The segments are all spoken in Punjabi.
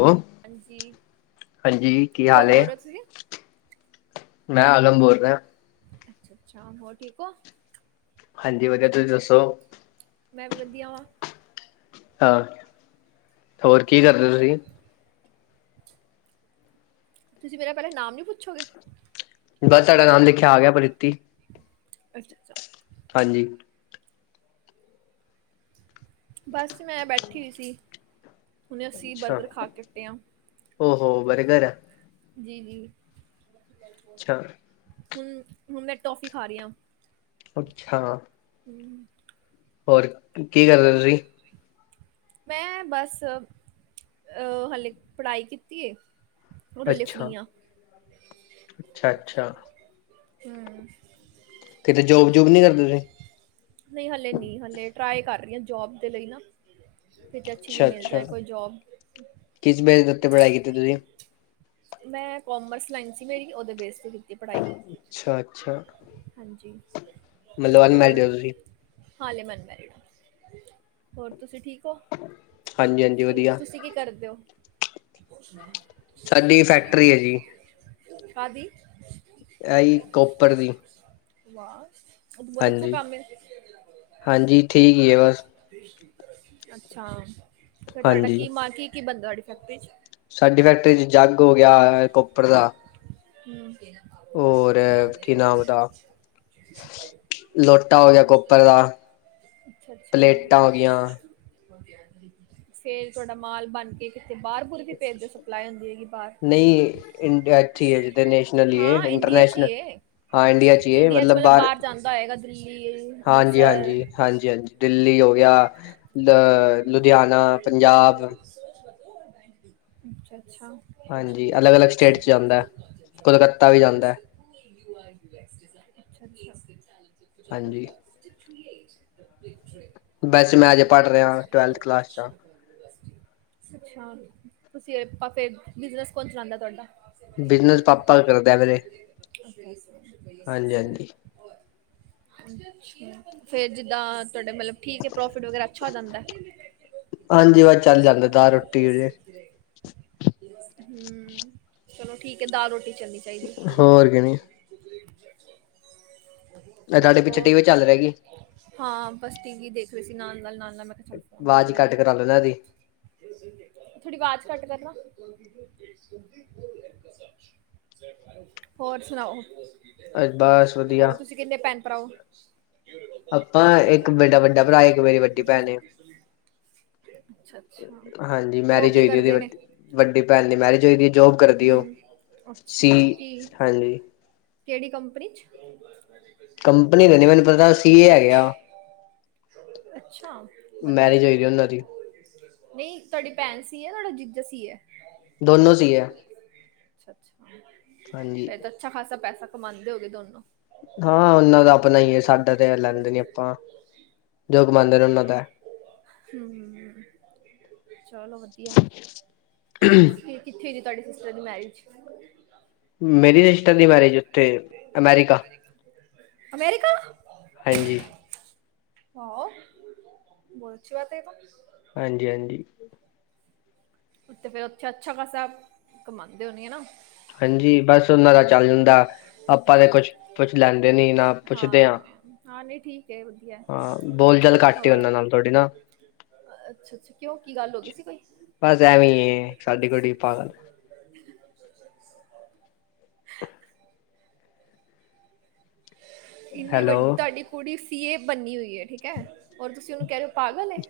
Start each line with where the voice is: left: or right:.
left: ਓ ਹਾਂਜੀ ਕੀ
right: ਕੌਣ
left: ਹਾਲ
right: ਬੋਲ
left: ਏ?
right: ਰਹੇ ਹੋ ਤੁਸੀਂ
left: ਮੈਂ ਆਰਨ ਬੋਲ ਰੇਆ।
right: ਅੱਛਾ-ਅੱਛਾ ਹੋਰ ਠੀਕ ਓ।
left: ਹਾਂਜੀ ਵਧੀਆ ਤੁਸੀਂ ਦੱਸੋ?
right: ਮੈਂ ਵੀ ਵਧੀਆ ਵਾਂ।
left: ਹਾਂ, ਹੋਰ ਕੀ ਕਰਦੇ ਔ ਤੁਸੀਂ?
right: ਤੁਸੀਂ ਮੇਰਾ ਪੇਹਲੇ ਨਾਮ ਨਹੀਂ ਪੁੱਛੋਗੇ?
left: ਬਸ ਤੁਆਡਾ ਨਾਮ ਲਿਖਿਆ ਆ ਗਿਆ ਪ੍ਰੀਤੀ।
right: ਅੱਛਾ-ਅੱਛਾ।
left: ਹਾਂਜੀ।
right: ਬਸ ਮੈਂ ਬੈਠੀ ਹੋਈ ਸੀ। ਹੁਣੇ ਅਸੀਂ
left: ਅੱਛਾ
right: ਬਰਗਰ ਖਾ ਕੇ ਹਟੇ ਆਂ।
left: ਓਹੋ ਬਰਗਰ
right: ਜੀ-ਜੀ
left: ਅੱਛਾ
right: ਹੁਣ, ਹੁਣ ਮੈਂ ਟੋਫੀ ਖਾ ਰਹੀ ਹਾਂ।
left: ਅੱਛਾ।
right: ਹੂੰ।
left: ਹੋਰ ਕੀ ਕਰਦੇ ਤੁਸੀਂ?
right: ਮੈਂ ਬਸ ਅਹ ਹਲੇ ਪੜ੍ਹਾਈ ਕੀਤੀ ਏ। ਓਦੇ ਲਏ ਫਰੀ ਆਂ।
left: ਅੱਛਾ-ਅੱਛਾ।
right: ਹੂੰ।
left: ਕਿਤੇ ਜੋਬ ਜੂਬ ਨੀ ਕਰਦੇ ਤੁਸੀਂ?
right: ਨਹੀਂ ਹਲੇ ਨਹੀਂ ਹਲੇ ਟਰਾਏ ਕਰ ਰਹੀ ਹਾਂ ਜੋਬ ਦੇ ਲਈ ਨਾ। ਕਿਤੇ ਅੱਛੀ ਜਿਹੀ
left: ਅੱਛਾ
right: ਮਿਲ
left: ਅੱਛਾ
right: ਜਾਏ ਕੋਈ ਜੌਬ।
left: ਕਿਸ ਬੇਸ ਦੇ ਉੱਤੇ ਪੜ੍ਹਾਈ ਕੀਤੀ ਤੁਸੀਂ?
right: ਮੈਂ ਕੋਮਰਸ ਲਾਈਨ ਸੀ ਮੇਰੀ, ਓਹਦੇ ਬੇਸ ਤੇ ਕੀਤੀ ਪੜ੍ਹਾਈ।
left: ਅੱਛਾ ਅੱਛਾ
right: ਹਾਂਜੀ,
left: ਮਤਲਬ ਅਨਮੈਰਿਡ
right: ਹੋਰ?
left: ਹੋ ਤੁਸੀਂ
right: ਹਾਲੇ ਮੈਂ ਅਨਮੈਰੀਡ ਹਾਂ। ਹੋਰ ਤੁਸੀਂ ਠੀਕ? ਕੋ,
left: ਹਾਂਜੀ ਹਾਂਜੀ ਵਧੀਆ
right: ਤੁਸੀਂ ਕੀ ਕਰਦੇ ਹੋ?
left: ਸਾਡੀ ਫੈਕਟਰੀ ਏ ਜੀ।
right: ਕਾਦੀ?
left: ਇਹੀ ਕੋਪਰ ਦੀ
right: ਵਾਹ। ਏਹ ਤੇ ਬੋਹਤ ਅੱਛਾ
left: ਹਾਂਜੀ
right: ਕੰਮ ਏ।
left: ਹਾਂਜੀ ਠੀਕ ਹੀ ਹੈ ਬਸ
right: ਅੱਛਾ, ਫੇਰ ਤੁਆਡਾ
left: ਹਾਂਜੀ
right: ਕੀ ਮਾ, ਕੀ-ਕੀ ਬਣਦਾ ਤੁਹਾਡੀ ਫੈਕਟਰੀ ਚ?
left: ਸਾਡੀ ਫੈਕਟਰੀ ਚ ਜਾਗ ਹੋ ਗੇਆ ਕੋਪਰ ਦਾ।
right: ਹੂੰ ਕੇ।
left: ਔਰ ਕੀ ਨਾਮ ਓਦਾਂ? ਹੋ ਗਿਆ ਕੋਪਰ ਦਾ ਪਲੇਟਾਂ ਹੋ ਗਈਆਂ
right: ਅੱਛਾ-ਅੱਛਾ। ਫੇਰ ਤੁਹਾਡਾ ਮਾਲ ਬਣ ਕੇ ਕਿਤੇ ਬਾਰ ਬੁਰ ਕਿਤੇ ਸਪਲਾਈ ਹੁੰਦੀ ਹੈਗੀ ਬਾਰ?
left: ਨਈ, ਇੰਡੀਆ ਐਥੀ ਈ ਏ, ਜਿੱਦੇ ਨੈਸ਼ਨਲ ਈ ਏ,
right: ਹਾਂ ਇੰਡੀਆ 'ਚ ਹੀ
left: ਇੰਟਰਨੈਸ਼ਨਲ
right: ਏ
left: ਹਾਂ ਇੰਡੀਆ ਚੀ ਏ
right: 'ਚ
left: ਮਤਲਬ ਬਾਰ,
right: ਬਾਹਰ ਜਾਂਦਾ ਹੋਏਗਾ ਦਿੱਲੀ ਅੰਮ੍ਰਿਤਸਰ
left: ਹਾਂਜੀ-ਹਾਂਜੀ, ਹਾਂਜੀ-ਹਾਂਜੀ। ਦਿੱਲੀ ਹੋ ਗੇਆ, ਲ ਲੁਧਿਆਣਾ, ਪੰਜਾਬ।
right: ਅੱਛਾ-ਅੱਛਾ।
left: ਹਾਂਜੀ ਅਲੱਗ ਅਲੱਗ ਸਟੇਟ ਚ ਜਾਂਦਾ ਕੋਲਕੱਤਾ ਵੀ ਜਾਂਦਾ
right: [unintelligible] ਅੱਛਾ-ਅੱਛਾ।
left: ਹਾਂਜੀ
right: [unintelligible] [unintelligible]
left: ਵੈਸੇ ਮੈਂ ਅਜੇ ਪੜ੍ਹ ਰਿਹਾ ਟਵੈਲਥ ਕਲਾਸ ਚ ਹਾਂ,
right: ਸਛਾ, ਤੁਸੀਂ ਏ ਪਾਂ ਫੇਰ ਬਿਜਨਸ ਕੌਣ ਚਲਾੰਦਾ ਤੁਆਡਾ?
left: ਬਿਜਨਸ ਪਾਪਾ ਕਰਦੇ ਆ ਮੇਰੇ
right: [unintelligible] ਓਕੇ।
left: ਹਾਂਜੀ ਹਾਂਜੀ
right: ਅ ਛਾ, ਫੇਰ ਜਿੱਦਾਂ ਤੁਆਡਾ ਮਤਲਬ ਠੀਕ ਏ, ਪ੍ਰੋਫਿਟ ਵਗੈਰਾ ਅੱਛਾ ਹੋ ਜਾਂਦਾ ਏ?
left: ਹਾਂਜੀ, ਵਸ ਚੱਲ ਜਾਂਦਾ ਏ ਦਾਲ ਰੋਟੀੇ [unintelligible]
right: ਫਿਰ ਹੂੰ, ਚਲੋ ਠੀਕ ਐ। ਦਾਲ-ਰੋਟੀ ਚੱਲਣੀ ਚਾਈਦੀ ਏ।
left: ਹੋਰ ਕਿ ਨੀ ਤੁਹਾਡੇ ਪਿੱਛੇ
right: ਹੋਰ
left: ਟੀ ਵੀ ਚੱਲ ਰਿਹਾ ਗੀ
right: ਹਾਂ, ਬਸ ਟੀ ਵੀ ਦੇਖ ਰੇ ਸੀ ਨਾਲ-ਨਾਲ, ਨਾਲ-ਨਾਲ। ਮੈਂ ਕੈ ਚੱਲ ਫੋਨ ਕਰ
left: ਆਵਾਜ਼ ਘੱਟ
right: ਲੈਂਣੇ ਆਂ।
left: ਕਰਾ ਲੈਣਾ ਇਹਦੀ
right: ਥੋੜ੍ਹੀ ਵਾਜ਼ ਘੱਟ ਕਰਨਾ। ਹੋਰ, ਸੁਣਾਓ?
left: ਬਸ ਵਧੀਆ
right: ਹੋਰ, ਤੁਸੀਂ ਕਿੰਨੇ ਭੈਣ-ਭਰਾ ਓ?
left: ਅਪਾਂ ਇੱਕ ਮੇਡਾ ਵੱਡਾ ਭਰਾ, ਇੱਕ ਮੇਰੀ ਵੱਡੀ ਭੈਣ ਏਂ।
right: ਅੱਛਾ ਅੱਛਾ
left: ਹਾਂਜੀ,
right: ਉਹ
left: ਮੈਰਿਜ
right: ਕੀ
left: ਹੋਈ ਦੀ
right: ਕਰਦੇ ਨੇ
left: ਓਹਦੀੱ ਵੱਡੀ ਭੈਣ ਦੀ ਮੈਰਿਜ ਹੋਈ ਦੀ ਏ। ਜੋਬ ਕਰ ਦੀ ਓ,
right: ਹਮ
left: ਸੀ ਹਾਂਜੀ।
right: ਕੇੜੀ ਕੰਪਨੀ 'ਚ?
left: ਕੰਪਨੀ ਤੇ ਨੀ ਮੈਨੂੰ ਪਤਾ, ਸੀ ਏ ਹੈਗੇ ਆ।
right: ਅੱਛਾ! ਵਧੀਆ।
left: ਮੈਰਿਜ ਹੋਈ ਦੀ ਉਹਨਾਂ ਦੀ
right: ਨਹੀਂ, ਤੁਆਡੀ ਭੈਣ ਸੀ ਏ, ਤੁਆਡਾ ਜੀਜਾ ਸੀ ਏ ਐ?
left: ਦੋਨੋ ਸੀ ਏ ਐ।
right: ਅੱਛਾ- ਅੱਛਾ।
left: ਹਾਂਜੀ
right: ਫੇਰ ਤਾਂ ਅੱਛਾ ਖਾਸਾ ਪੈਸਾ ਕਮਾੰਦੇ ਹੋ ਗੇ ਦੋਨੋ।
left: ਹਾਂ, ਓਨਾਂ ਦਾ ਅਪਣਾ ਹੀ ਏ ਸਾਡਾ ਤੇ ਲੈਂਦੇ ਨੀ ਅਪਾਂ। ਜੋ ਕਮਾਂਦੇ ਨੇ ਓਨਾਂ ਦਾ।
right: ਹੂੰ ਹੂੰ ਹੂੰ, ਚਲੋ ਵਧੀਆ। ਸੀ ਕਿੱਥੇ ਹੁਈ ਦੀ ਤਾਡੀ ਸਿਸਟਰ ਦੀ ਮੈਰਿਜ?
left: ਮੇਰੀ ਸਿਸਟਰ ਦੀ ਮੈਰਿਜ ਉੱਥੇ ਅਮੈਰੀਕਾ।
right: ਅਮੈਰੀਕਾ!
left: ਹਾਂਜੀ।
right: ਵਾਔ! ਬੋਤ ਅੱਛੀ ਬਾਤ ਏਤਾਂ।
left: ਹਾਂਜੀ- ਹਾਂਜੀ।
right: ਊਤੇ ਫੇਰ ਓਥੇ ਅੱਛਾ ਖ਼ਾਸਾ ਕਮਾੰਦੇ ਹੋਣਗੇ ਨਾ?
left: ਹਾਂਜੀ ਹਾਂਜੀ, ਬਸ ਓਨਾ ਦਾ ਚੱਲ ਜਾਂਦਾ। ਆਪਾਂ ਤੇ ਕੁਛ ਪੁੱਛ ਲੈਂਦੇ ਨੀ ਨਾ ਪੁੱਛਦੇ
right: ਹਾਂ। ਹਾਂ ਨਹੀਂ ਠੀਕ ਏ, ਵਧੀਐ।
left: ਹਾਂ ਬੋਲ ਚਾਲ ਘੱਟ ਹੀ
right: ਹੋਰ
left: ਉਹਨਾਂ ਨਾਲ ਤੁਹਾਡੀ ਨਾ
right: ਅੱਛਾ- ਅੱਛਾ। ਕਿਓਂ ਕੀ ਗੱਲ ਹੋ ਗਈ ਸੀ ਕੋਈ?
left: ਬਸ ਐਵੇਂ ਏ ਸਾਡੀ ਕੁੜੀ ਪਾਗਲ
right: ਹੂ ਸਤ ਸ਼ੀ ਅਕਾਲ। ਇੰਨੀ
left: ਹੈਲੋ
right: ਵੱਡ, ਤਾਡੀ ਕੁੜੀ ਸੀ ਏ ਬੰਨੀ ਹੋਈ ਐ, ਠੀਕ ਹੈ। ਔਰ ਤੁਸੀਂ ਉਨੂੰ ਕੈ ਰੇ ਔ ਪਾਗਲ ਏ।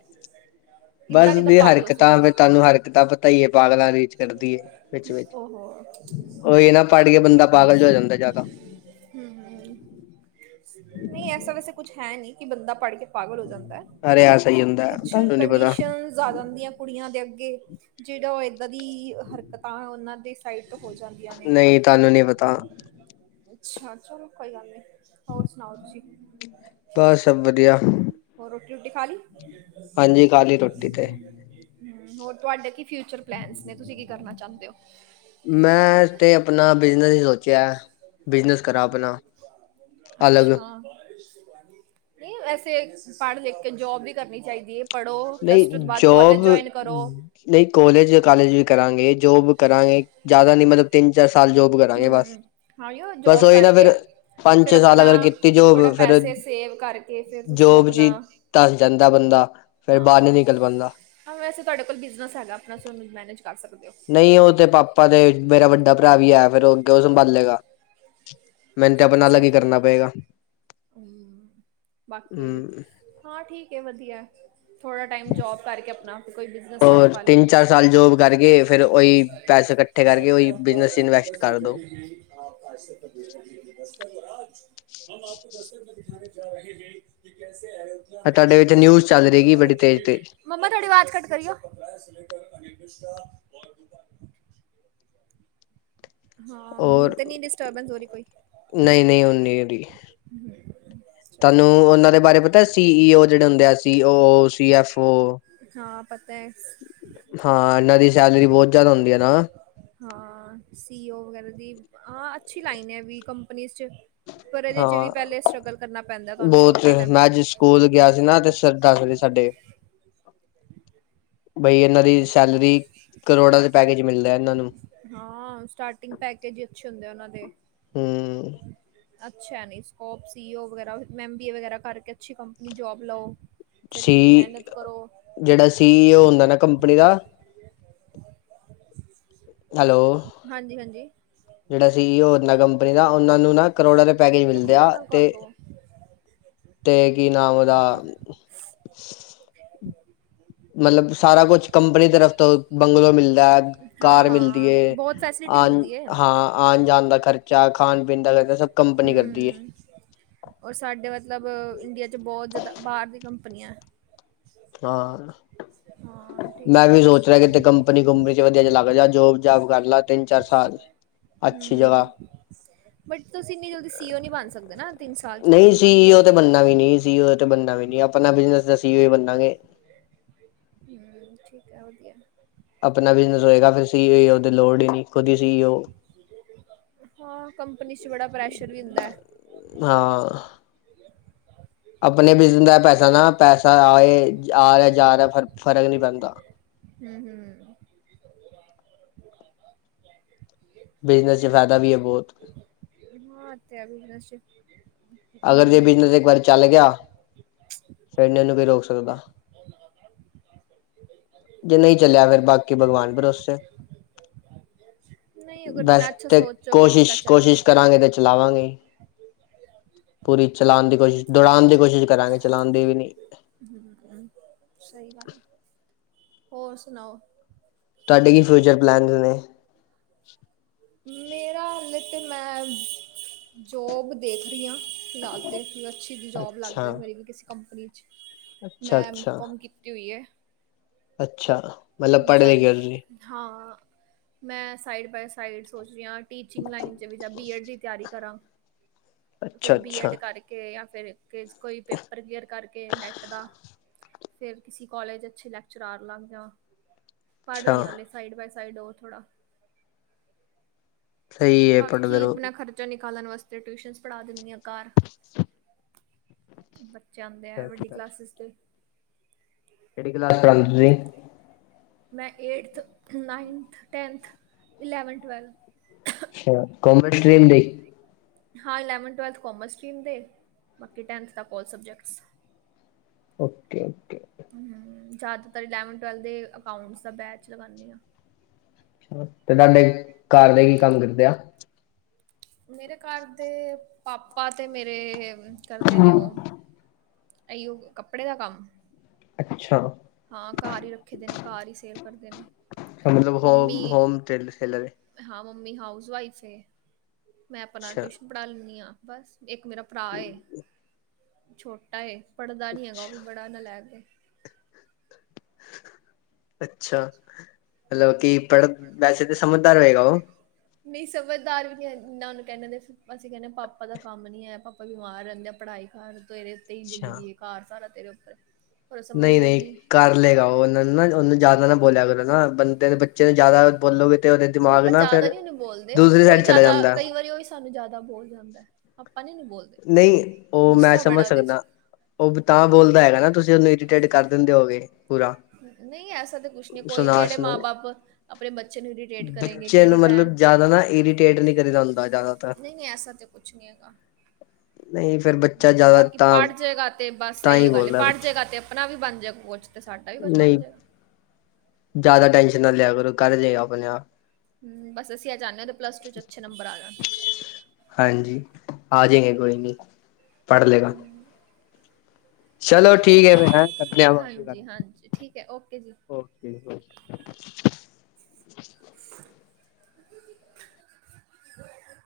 left: ਬਸ ਉਦੀਆਂ ਹਰਕਤਾਂ ਤਾਨੂੰ ਹਰਕਤਾਂ ਪਤਾ ਈਏ, ਪਾਗਲਾਂ ਰੀਚ ਕਰਦੀ ਏ। ਵੇੱਚ-ਵੋੱਚ।
right: ਓਹੋ
left: ਓਈ ਏਨਾ ਪੜ ਕੇ ਬੰਦਾ ਪਾਗਲ ਜਾ ਹੋ ਜਾਂਦੈ ਜੈਦਾ।
right: ਹੂੰ- ਹੂੰ ਨਹੀਂ ਐਸਾ ਵੈਸੇ ਕੁਛ ਹੈ ਨਹੀਂ ਕਿ ਬੰਦਾ ਪੜ੍ਹ ਕੇ ਪਾਗਲ ਹੋ ਜਾਂਦਾ।
left: ਅਰੇ ਆ ਸਹੀ ਹੁੰਦਾ
right: ਕੁਛ
left: ਤੁਹਾਨੂੰ ਨੀ ਪਤਾ
right: ਕੰਡੀਸ਼ਨ ਜ਼ਿਆਦਾ ਹੁੰਦੀਆਂ। ਕੁੜੀਆਂ ਦੇ ਅੱਗੇ, ਜਿਹੜਾ ਉਹ ਇਏਦਾਂ ਦੀ ਹਰਕਤਾਂ ਉਹਨਾਂ ਦੇ ਸਾਈਡ ਤੋਂ ਹੋ ਜਾਂਦੀਆਂ ਨੇ।
left: ਨਹੀਂ ਤੁਹਾਨੂੰ ਨੀ ਪਤਾ
right: ਅੱਛਾ, ਚਲੋ ਕੋਈ ਗੱਲ ਨੀ, ਹੋਰ ਸੁਣਾਓ ਤੁਸੀਂ?
left: ਬਸ ਸਭ ਵਧੀਆ
right: ਹੋਰ ਰੋਟੀ -ਰੋਟੀ ਖਾ ਲੀ?
left: ਹਾਂਜੀ ਖਾ ਲਈ ਰੋਟੀ ਤੇ
right: ਹੂ, ਹੋਰ ਤੁਹਾਡੇ ਕੀ ਫਿਊਚਰ ਪਲੈਨਸ ਨੇ, ਤੁਸੀਂ ਕੀ ਕਰਨਾ ਚਾਹੁੰਦੇ ਹੋ?
left: ਮੈਂ ਤੇ ਆਪਣਾ ਬਿਜਨਸ ਹੀ ਸੋਚਿਆ। ਬਿਜਨਸ ਕਰਾਂ ਆਪਣਾ। ਅਲੱਗ
right: ਅੱਛਾ ਨਈ ਵੈਸੇ ਪੜ੍ਹ ਲਿਖ ਕੇ ਜੋਬ ਵੀ ਕਰਨੀ ਚਾਈਦੀ ਏ। ਪੜ੍ਹੋ ਪਲੱਸ ਟੂ ਤੋਂ ਬਾਅਦ ਕੋਲੇਜ ਜੋਇਨ ਕਰੋ।
left: ਨਈ ਕੋਲੇਜ ਕਾਲਜ ਵੀ ਕਰਾਂਗੇ ਜੋਬ ਕਰਾਂਗੇ ਜ਼ਿਆਦਾ ਨੀ ਮਤਲ ਤਿੰਨ ਚਾਰ ਸਾਲ ਜੋਬ ਕਰਾਂਗੇ ਬਸ
right: ਹਮ ਹਾਂ ਯੋ
left: ਬਸ
right: ਜੋਬ
left: ਓਈ ਨਾ
right: ਕਰਕੇ
left: ਫੇਰ ਪੰਜ
right: ਫਿਰ
left: ਛੇ ਸਾਲ
right: ਆਪਣਾ
left: ਅਗਰ ਕੀਤੀ ਜੋਬ
right: ਥੋੜਾ
left: ਫਿਰ
right: ਪੈਸੇ ਸੇਵ ਕਰਕੇ ਫਿਰ ਤੁਸੀਂ
left: ਜੋਬ
right: ਆਪਣਾ
left: ਚੀ ਧਸ ਜਾਂਦਾ ਬੰਦਾ ਫੇਰ ਬਾਹਰ ਨੀ
right: ਹਾਂ,
left: ਨਿਕਲ ਪਾਉਂਦਾ
right: ਹਾਂ ਵੈਸੇ ਤਾਡੇ ਕੋਲ ਬਿਜਨਸ ਹੈਗਾ ਆਪਣਾ ਸ ਉਨੂੰ ਮੈਨੇਜ ਕਰ ਸਕਦੇ ਓ
left: ਨਈ ਓ ਤੇ ਪਾਪਾ ਤੇ ਮੇਰਾ ਵੱਡਾ ਭਰਾ ਵੀ ਹੈ ਫੇਰ ਅੱਗੇ ਓ ਸੰਭਾਲੇਗਾ। ਮੇਨ ਤੇ ਆਪਣਾ ਅਲੱਗ ਈ ਕਰਨਾ ਪਏਗਾ।
right: ਹੁੰ ਬਾਕੀ
left: ਹਮ
right: ਹਾਂ ਠੀਕ ਏ ਵਧੀਐ। ਥੋੜਾ ਟਾਈਮ ਜੋਬ ਕਰਕੇ ਆਪਣਾ ਕੋਈ ਬਿਜਨਸ ਹੱਥ
left: ਹੋਰ
right: ਪਾ ਲੈ।
left: ਤਿੰਨ ਚਾਰ ਸਾਲ ਜੋਬ ਕਰਕੇ ਫਿਰ ਉਹੀ ਪੈਸੇ ਇਕੱਠੇ ਕਰਕੇ
right: ਸਾਾਰੇ
left: ਉਹੀ
right: ਆਪ ਕ
left: ਬਿਜਨਸ
right: ਰਾਤ
left: ਇਨਵੈਸਟ
right: ਦਸ
left: ਕਰ
right: ਬਜ
left: ਦੋ
right: ਗਏ ਹੈ [unintelligible] [unintelligible] ਦਸਤਕ ਮੇ ਦਿਖਾਣੇ ਜਾ ਰਹੇ ਹੈਂ ਕਿ ਕੈੇਸੇ ਆਏਂ।
left: ਐ ਤਾਡੇ ਵਿੱਚ ਨਿਊਜ਼ ਚੱਲ ਰੇਗੀ ਬੜੀ ਤੇਜ ਤੇਜ।
right: ਮਮਾਂ ਥੋੜੀ ਵਾਜ ਘੱਟ ਕਰੀਓ। ਹਾਂ ਹੁਣ
left: ਔਰ
right: ਤੇ ਨਹੀਂ ਡਿਸਟਰਬੈਂਸ ਹੋ ਰਹੀ ਕੋਈ
left: ਨਈ ਨਈ ਹੁਣ ਨੀ ਔਰੀ। ਤਾਨੂੰ
right: ਚਲੋ
left: ਓਨਾਂ ਦੇ ਬਾਰੇ ਪਤਾ ਸੀ ਈ ਓ ਜਿਹੜਾ ਹੁੰਦੇ ਆ ਸੀ ਈ ਓ, ਸੀ ਐਫ ਓ।
right: ਹਾਂ ਪਤਾ ਹੈ
left: ਹਾਂ ਇਨਾਂ ਦੀ ਸੈਲਰੀ ਬੋਤ ਜਾਦਾ ਹੁੰਦੀ ਐ ਨਾ।
right: ਹਾਂ ਸੀ ਓ ਵਗੈਰਾ ਦੀ ਆਂ ਅੱਛੀ ਲਾਈਨ ਏ ਵੀ ਕੰਪਨੀਸ ਚ। ਪਰ ਏ ਦੇ ਚ ਵੀ
left: ਹਾਂ
right: ਪੇਲੇ ਸਟਰਗਲ ਕਰਨਾ ਪੈਂਦਾ ਤਾਨੂੰ ਛੋਟੇ ਲੈ
left: ਕੋਲ ਗਿਆ ਸੀ ਨਾ ਤੇ ਸਰ ਟਾਂਗਰੇ ਸਾਡੇ ਬਈ ਇਨਾਂ ਦੀ ਸੈਲਰੀ ਕਰੋੜਾਂ ਦੇ ਪੈਕੇਜ ਮਿਲਦਾ ਇਨਾਂ ਨੂੰ।
right: ਹਾਂ ਸਟਾਰਟਿੰਗ ਪੈਕੇਜ ਈ ਅੱਛੇ ਹੁੰਦੇ ਉਨਾਂ ਦੇ।
left: ਹੁੰ।
right: ਅੱਛਾ ਐ ਨੀ ਸਕੋਪ ਸੀ ਓ ਵਗਰਾ ਐਮ ਬੀ ਏ ਵਗੈਰਾ ਕਰਕੇ ਅੱਛੀ ਕੰਪਨੀ ਜੋਬ ਲਓ। ਫੇਰ ਮਿਹਨਤ ਕਰੋ।
left: ਜਿੜਾ ਸੀ ਈ ਓ ਹੁੰਦਾ ਨਾ ਕੰਪਨੀ ਦਾ
right: ਹ [unintelligible] [inaudible]
left: ਹੈਲੋ
right: ਹਾਂਜੀ ਹਾਂਜੀ
left: ਜਿੜਾ ਸੀ ਓ ਹੁੰਦਾ ਕੰਪਨੀ ਦਾ ਓਨਾਂ ਨੂੰ ਨਾ ਕਰੋੜਾਂ ਦੇ ਪੈਕੇਜ ਮਿਲਦੇ ਆ
right: ਖੂਨ ਨਾਲ
left: ਤੇ
right: ਕਰ ਦੋ
left: ਅਤੇ ਕੀ ਨਾਮ ਓਦਾ ਮਲਬ ਸਾਰਾ ਕੁਛ ਕੰਪਨੀ ਤਰਫ਼ ਤੋਂ ਬੰਗਲੋ ਮਿਲਦੈ
right: ਹਾਂ
left: ਕਾਰ ਮਿਲਦੀ
right: ਹਾਂ
left: ਏ।
right: ਬਹੁਤ ਫੈਸਿਲਿਟੀ
left: ਅਨ
right: ਮਿਲਦੀ ਹੈ
left: ਹਾਂ ਆਣ ਜਾਣ ਦਾ ਖਰਚਾ ਖਾਣ ਪੀਣ ਦਾ ਲੈ ਕੇ ਸਭ ਕੰਪਨੀ ਕਰਦੀ ਏ।
right: ਹਮ ਔਰ ਸਾਡੇ ਮਤਲਬ ਇੰਡੀਆ 'ਚ ਬੋਤ ਜ਼ਦਾ ਬਾਅਰ ਦੀ ਕੰਪਨੀਐ।
left: ਹਾਂ
right: ਹਾਂ
left: ਮੈਂ
right: ਠੀਕ ਹੈ
left: ਵੀ ਸੋਚ ਰਿਆ ਕਿਤੇ ਕੰਪਨੀ ਕੁੰਪਨੀ ਚ ਵਧੀਆ ਜੇਆ ਲੱਗ ਜਾਂ ਜੋਬ ਜਾਬ ਕਰ ਲਾ ਤਿੰਨ ਚਾਰ ਸਾਲ। ਅੱਛੀ ਜਗਾ।
right: ਹਮ ਬਟ ਤੁਸੀਂ ਇੰਨੀ ਜਲਦੀ ਸੀ ਓ ਨੀ ਬਣ ਸਕਦੇ ਨਾ। ਤਿੰਨ ਸਾਲ 'ਚ
left: ਨਈ
right: ਤਿੰਨ
left: ਸੀ
right: ਤੁਹਾਨੂੰ
left: ਈ ਓ
right: ਬਹੁਤ
left: ਤੇ ਬਣਨਾ ਵੀ ਨੀ ਸੀ ਓ ਤੇ ਬਣਦਾ ਵੀ ਨੀ ਆਪਣਾ ਬਿਜਨਸ ਦਾ ਸੀ ਓ ਬਨਾਗੇ।
right: ਕਿ ਹੋਇਆ? ਠੀਕ ਐ ਵਦੀਆ।
left: ਆਪਣਾ ਬਿਜਨਸ ਹੋਏਗਾ ਫਿਰ ਸੀ ਈ ਓ ਦੀ ਲੋੜ ਈ ਨਈ ਖੁਦ ਹੀ ਸੀ ਏ ਓ।
right: ਹੋਰ ਕੰਪਨੀ ਚ ਬੜਾ ਪ੍ਰੈਸ਼ਰ ਵੀ ਹੁੰਦੈ।
left: ਹਾਂ ਆਪਣੇ ਬਿਜਨਸ ਦਾ ਪੈਸਾ ਨਾ, ਪੈਸਾ ਆਏ ਆ ਰਿਹਾ ਜਾ ਰਿਹਾ ਫਰਕ, ਫ਼ਰਕ ਨਹੀਂ ਪੈਂਦਾ।
right: ਹਮ ਹਮ [unintelligible] [inaudible]
left: ਬਿਜਨਸ ਚ ਫ਼ਾਇਦਾ ਵੀ ਏ ਬਹੁਤ।
right: ਹਾਂ [unintelligible] ਅਤ [unintelligible] ਸ
left: ਅਗਰ ਜੇ ਬਿਜਨਸ ਇੱਕ ਵਾਰੀ ਚੱਲ ਗਿਆ। [unintelligible] ਨੂੰ ਕੀ ਰੋਕ ਸਕਦਾ।
right: [inaudible]
left: ਜੇ ਨਹੀਂ ਚੱਲਿਆ, ਫਿਰ ਬਾਕੀ ਭਗਵਾਨ ਭਰੋਸੇ।
right: ਨਹੀਂ ਅਗਰ ਨਾ
left: ਬਸ,
right: ਅੱਛਾ
left: ਤੇ
right: ਸੋਚੋਗੇ ਪਤਾ
left: ਕੋਸ਼ਿਸ਼,
right: ਚੱਲੇ
left: ਕੋਸ਼ਿਸ਼ ਕਰਾਂਗੇ ਇੰਦੇ ਇਚ। ਲਾਵਾਂਗੇ ਈ, ਪੂਰੀ ਚਲਾਉਣ ਦੀ ਕੋਸ਼ਿਸ਼, ਦੌੜਾਉਣ ਦੀ ਕੋਸ਼ਿਸ਼ ਕਰਾਂਗੇ। ਚਲਾਂਦੀ ਵੀ ਨੀਂ।
right: ਸਹੀ ਗੱਲ ਹੈ, ਹੋਰ ਸੁਣਾਓ।
left: ਤੁਹਾਡੇ ਕੀ ਫਿਊਚਰ ਪਲਾਨ [unintelligible] ਨੇ।
right: ਮੇਰਾ [unintelligible] ਮੈਮ ਜੋਬ ਦੇਖ ਰਹੀ ਹਾਂ, ਫਿਲਹਾਲ ਤੇ ਮੈ। ਅੱਛੀ ਜੀ ਜੋਬ ਲੱਗ
left: ਅੱਛਾ
right: ਜਾਵੇ ਮੇਰੀ ਵੀ ਕਿਸੇ ਕੰਪਨੀ 'ਚ,
left: ਅੱਛਾ
right: ਮੈਂ ਐਮ
left: ਅੱਛਾ
right: ਕੌਮ ਕੀਤੀ ਹੋਈ ਏ।
left: ਅੱਛਾ। ਮਤਲਬ ਪੜ੍ਹ
right: ਚਲ,
left: ਲਿਖੇ ਹੋ ਤੁਸੀਂ
right: ਹਾਂ, ਮੈਂ ਸਾਈਡ ਬਾਏ ਸਾਈਡ ਸੋਚ ਰਹੀ ਹਾਂ। ਟੀਚਿੰਗ ਲਾਈਨ 'ਚ ਵੀ, ਜਾਂ ਬੀਐਡ ਦੀ ਤਿਆਰੀ ਕਰਾਂ, ਫਿਰ
left: ਅੱਛਾ ਅੱਛਾ
right: ਬੀਐਡ ਕਰਕੇ ਜਾਂ ਫਿਰ। ਕੋਈ ਪੇਪਰ ਕਲੀਅਰ ਕਰਕੇ ਨੈਟ ਦਾ। ਫੇਰ ਕਿਸੇ ਕੋਲੇਜ ਅੱਛੇ ਲੈਕਚਰਾਰ ਲੱਗ ਜਾ। ਪੜ੍ਹ
left: ਅੱਛਾ
right: ਰਹੀ ਆ, ਹਾਲੇ ਸਾਈਡ ਬਾਏ ਸਾਈਡ ਹੋਰ ਥੋੜ੍ਹਾ।
left: ਸਹੀ ਹੈ ਪੜ੍ਹਦੇ
right: ਬਾਕੀ
left: ਰਹੋ
right: ਆਪਣਾ ਖ਼ਰਚਾ ਨਿਕਾਲਣ ਵਾਸਤੇ, ਟਿਊਸ਼ਨਸ ਪੜ੍ਹਾ ਦਿੰਦੀ ਆਂ ਘਰ। ਬੱਚੇ ਆਉਂਦੇ ਐ,
left: ਅੱਛਾ
right: ਵੱਡੀ
left: ਅੱਛਾ
right: ਕਲਾਸਿਸ ਦੇ।
left: ਕਿਹੜੀ ਕਲਾਸ ਚਲ ਰਹੀ ਏ।
right: ਮੈਂ eighth, ninth, tenth, eleven, twelve.
left: ਅੱਛਾ ਕੋਮਰਸ ਸਟ੍ਰਿਮ ਲਈ।
right: ਹਾਂ ਇਲੈਵਨਥ ਟਵੈਲਥ ਕੋਮਰਸ ਸਟਰੀਮ ਦੇ ਬਾਕੀ ਟੈਂਥ ਤੱਕ ਕੋਲ ਸਬਜੈਕਟਸ।
left: ਓਕੇ। ਓਕੇ
right: ਜ਼ਿਆਦਾਤਰ ਇਲੈਵਨ-ਟਵੈਲਥ ਦੇ ਅਕਾਊਂਟਸ ਦਾ ਬੈਚ ਲਗਾਉਂਦੇ ਹਾਂ।
left: ਤੇ ਤੁਹਾਡੇ ਘਰ ਦੇ ਕੀ ਕੰਮ ਕਰਦੇ ਆ?
right: ਮੇਰੇ ਘਰ ਦੇ, ਪਾਪਾ ਤੇ, ਮੇਰੇ ਕਰਦੇ ਨੇ ਉਹ ਅਹੀਓ, ਕੱਪੜੇ ਦਾ ਕੰਮ।
left: ਅੱਛਾ।
right: ਹਾਂ ਘਰ ਹੀ ਰੱਖੀ ਦੇ ਨੇ, ਘਰ ਹੀ ਸੇਲ ਕਰਦੇ ਨੇ।
left: ਮਤਲਬ
right: ਮੰਮੀ
left: ਹੋਮ [unintelligible] ਹੋਲਸੇ [unintelligible]
right: ਹਾਂ, ਮੰਮੀ ਹਾਊਸ ਵਾਈਫ ਸੀ, ਮੈਂ ਆਪਣਾ
left: ਅੱਛਾ
right: ਟਿਊਸ਼ਨ ਪੜ੍ਹਾ ਲੈਣੀ ਆ। ਬਸ ਇੱਕ ਮੇਰਾ ਭਰਾ ਏ, ਛੋਟਾ ਏ, ਪੜ੍ਹਦਾ ਨੀ ਹੈਗਾ ਉਹ ਵੀ। ਬੜਾ ਨਲੈਕ ਏ।
left: ਅੱਛਾ, ਮਤਲਬ ਕਿ, ਪੜ੍ਹ, ਵੈਸੇ ਤਾਂ ਸਮਝਦਾਰ ਹੋਏਗਾ ਉਹ।
right: ਨਹੀਂ, ਸਮਝਦਾਰ ਵੀ ਨੀਂ, ਨਾ ਓਨੂੰ ਕਹਿੰਦੇ, ਅਸੀਂ ਕਹਿੰਦੇ ਪਾਪਾ ਦਾ ਕੰਮ ਨਹੀਂ ਹੈ, ਪਾਪਾ ਬਿਮਾਰ ਰਹਿੰਦੇ ਆ, ਪੜ੍ਹਾਈ। ਹੁਣ ਤੇਰੇ ਉਤੇ ਹੀ
left: ਅੱਛਾ
right: ਜ਼ਿੰਦਗੀ ਏ, ਭਾਰ ਸਾਰਾ ਤੇਰੇ ਉਤੇ।
left: ਨਹੀਂ-ਨਹੀਂ, ਕਰ ਲਏਗਾ ਉਹ, ਉਹਨਾਂ ਨੂੰ ਨਾ, ਉਹਨੂੰ ਜ਼ਿਆਦਾ ਨਾ ਬੋਲਿਆ ਕਰੋ ਨਾ, [unintelligible] ਬੱਚੇ ਨੂੰ। ਜ਼ਿਆਦਾ ਬੋਲੋਗੇ ਤੇ ਉਹਦੇ
right: ਨਹੀਂ
left: ਦਿਮਾਗ
right: ਪਰ
left: ਨਾ
right: ਜ਼ਿਆਦਾ
left: ਫੇਰ,
right: ਨਹੀਂ ਉਹਨੂੰ ਬੋਲਦੇ
left: ਦੂਸਰੀ
right: ਉਹ
left: ਸਾਈਡ
right: ਹੀ
left: ਚਲਾ
right: ਜ਼ਿਆਦਾ
left: ਜਾਂਦੈ।
right: ਕਈ ਵਾਰੀ ਉਹ ਹੀ ਸਾਨੂੰ ਜਿਆਦਾ ਬੋਲ ਜਾਂਦਾ ਐ, ਆਪਾਂ ਨੀ ਨੀ ਬੋਲਦੇ।
left: ਨਈਂ ਉਹ ਮੈਂ
right: ਗੁੱਸਾ
left: ਸਮਝ
right: ਬੜਾ ਉਹਦੇ 'ਚ
left: ਸਕਦਾ। ਉਹ ਤਾਂ ਬੋਲਦਾ ਹੈਗਾ ਨਾ ਤੁਸੀਂ ਉਹਨੂੰ ਇਰੀਟੇਟ ਕਰ ਦਿੰਦੇ ਹੋਗੇ ਪੂਰਾ।
right: ਨਈਂ ਐਸਾ ਤਾਂ ਕੁਛ ਨੀਂ ਕੋਈ
left: ਸੁਣਾ
right: ਕਿਹੜੇ
left: ਸੁਣੋ
right: ਮਾਂ-ਬਾਪ ਆਪਣੇ ਬੱਚੇ ਨੂੰ ਇਡੀਟੇਟ ਕਰੇਗੇ
left: ਬੱਚੇ
right: ਕੇੜੀ
left: ਨੂੰ
right: ਭੈਣ
left: ਮਤਲਬ ਜ਼ਿਆਦਾ ਨਾਂ ਇਰੀਟੇਟ ਨੀਂ ਕਰੀਦਾ ਹੁੰਦਾ ਜਿਆਦਾ
right: ਨ੍ਹੀਂ ਐਸਾ ਤਾਂ ਕੁਛ ਨੀਂ ਹੈਗਾ।
left: ਨਈਂ ਫਿਰ
right: ਬਾਕੀ ਪੜ੍ਹ ਜੇਗਾ ਤੇ ਬਸ
left: ਤਾਂ
right: ਇਹੀ
left: ਹੀ
right: ਓ ਗੱਲ ਏ
left: ਬੋਲਦਾ
right: ਪੜ੍ਹ ਜੇਗ੍ਹਾ
left: ਬੱਚਾ
right: ਤੇ ਆਪਣਾ ਵੀ ਬਣ ਜੇਗਾ ਕੁਛ ਤੇ ਸਾਡਾ ਵੀ ਕੁਛ
left: ਨਹੀਂ
right: ਬਣ ਜੇਗਾ।
left: ਜ਼ਿਆਦਾ ਟੈਨਸ਼ਨ ਨਾ ਲਿਆ ਕਰੋ, ਕਰ ਜੇ ਆਪਣੇ ਆਪ।
right: ਹਂ, ਬਸ ਅਸੀਂ ਇਹ ਚਾਣੇ ਆਂ, ਓਦੇ ਪਲੱਸ ਟੂ ਚ ਅੱਛੇ ਨੰਬਰ ਆ ਜਾਣ।
left: ਹਾਂਜੀ, ਆਜੇਗੇਂ ਕੋਈ ਨੀਂ ਪੜ੍ਹ ਲੇਗਾ।
right: ਹਮ,
left: ਚਲੋ ਠੀਕ ਐ ਫਿਰ ਹੈਂ
right: ਹਾਂਜੀ, ਹਾਂਜੀ ਠੀਕ ਹੈ ਓਕੇ ਜੀ।
left: [unintelligible] ਠੀਕ ਐ ਜੀ।
right: [inaudible]